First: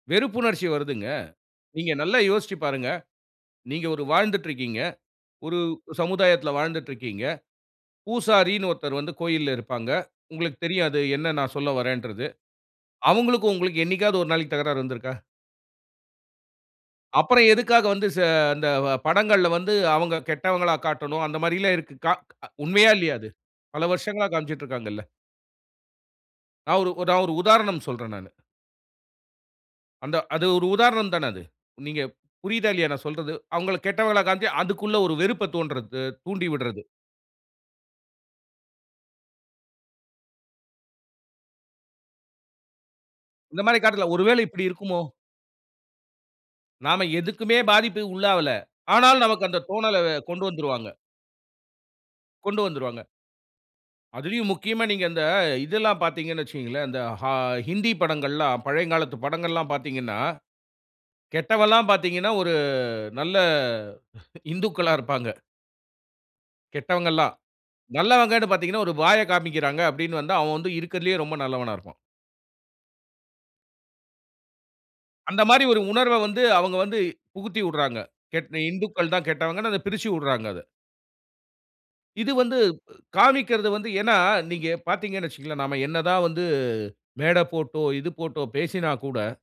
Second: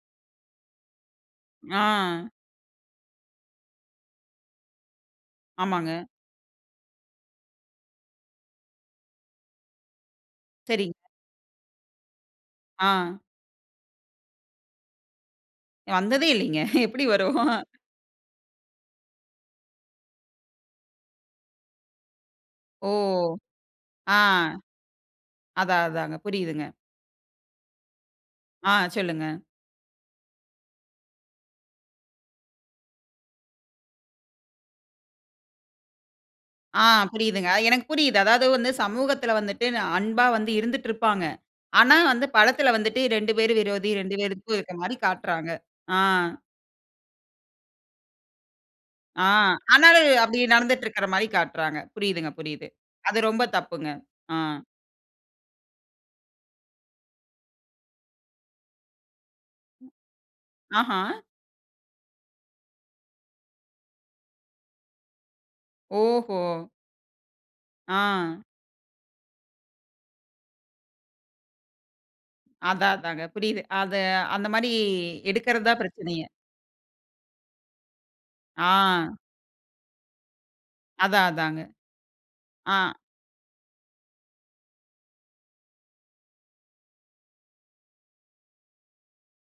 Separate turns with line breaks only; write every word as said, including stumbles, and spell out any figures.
வெறுப்புணர்ச்சி வருதுங்க. நீங்க நல்லா
ஆ.
யோசிச்சு பாருங்க. நீங்க ஒரு வாழ்ந்துட்டு இருக்கீங்க. ஒரு
ஆமாங்க.
சமுதாயத்துல வாழ்ந்துட்டு இருக்கீங்க. பூசாரின்னு ஒருத்தர் வந்து கோயில்ல இருப்பாங்க. உங்களுக்குத்
செரிங்க.
தெரியாது என்ன நான் சொல்ல வர்றேன்றது.
ஆ.
அவங்களுக்கும் உங்களுக்கும் என்னைக்காவது ஒரு நாளைக்கு தகராறு வந்துருக்கா?
வந்ததே இல்லைங்க. எப்டி
அப்பறம்
வருவோம்?
எதுக்காக? வந்து செ இந்த படங்கள்ல வந்து, அவங்க கெட்டவங்களா காட்டணும்? அந்த மாதிரில்லாம் இருக்கு. க
ஓ!
உண்மையா இல்லையா? அது, பல
ஆ.
வருஷங்களா காண்பிச்சுட்ருக்குறாங்கல்ல.
அதான், அதாங்க புரியுதுங்க.
நான் ஒரு நான் ஒரு உதாரணம் சொல்றேன் நானு.
ஆ, சொல்லுங்க.
அந்த அது ஒரு உதாரணம் தான அது. நீங்க புரியுதா? இல்லயா? நான் சொல்றது. அவங்கள கெட்டவங்களா காம்ச்சு அதுக்குள்ள ஒரு வெறுப்பத் தோன்றது அ தூண்டிவிட்றது.
ஆ புரியுதுங்க, எனக்கு புரியுது. அதாவது வந்து சமூகத்துல வந்துட்டு நா அன்பா வந்து இருந்துட்டுருப்பாங்க. ஆனா வந்து படத்துல வந்துட்டு ரெண்டு பேரும்
இந்த மாரி
விரோதி,
காட்டத்ல
ரெண்டு
ஒருவேள
பேருக்கும்
இப்டி
இருக்குற மாரி
இருக்குமோ?
காட்றாங்க. ஆ.
நாம எதுக்குமே பாதிப்புக்கு உள்ளாவல, ஆனாலும்
ஆ.
நமக்கு அந்த தோணல
ஆனாலும் அப்டி
கொண்டு வந்துருவாங்க.
நடந்துட்டுருக்ற மாரி காட்றாங்க. புரியுதுங்க,
கொண்டு
புரியுது.
வந்துருவாங்க.
அது ரொம்ப தப்புங்க. அ.
அதிலும் முக்கியமா நீங்க அந்த இதெல்லாம் பாத்தீங்கன்னு வச்சுங்களேன், இந்த ஹா ஹிந்தி படங்கள்லாம் பழையங் காலத்து படங்கள்லாம் பாத்தீங்கன்னா,
ஆஹா!
கெட்டவன்லாம் பாத்தீங்கன்னா, ஒரு நல்ல இந்துக்களா இருப்பாங்க.
ஓஹோ!
கெட்டவங்கல்லாம்.
ஆ.
நல்லவங்கன்னு பாத்தீங்கனா ஒரு பாய்ய காமிக்கறாங்க அப்டினு வந்தா, அவன் வந்து இருக்குறதுலேயே ரொம்ப நல்லவனா இருப்பான்.
அதான், அதாங்க புரியுது. அது அந்த மாரி
அந்த மாரி
எடுக்குறது தான்
ஒரு உணர்வ
பிரச்சனையே.
வந்து அவங்க வந்து புகுத்திஉட்றாங்க.கெட்
ஆ.
இந்துக்கள் தான் கெட்டவங்கனு, அத பிரிச்சுஉட்றாங்க அத.
அதான், அதாங்க.
இது வந்து ப்
ஆ.
காமிக்குறது வந்து ஏன்னா, நீங்க பாத்தீங்கன்னு வச்சுங்களேன் நம்ம என்ன தான் வந்து, மேட போட்டோ, இது போட்டோ பேசினா கூட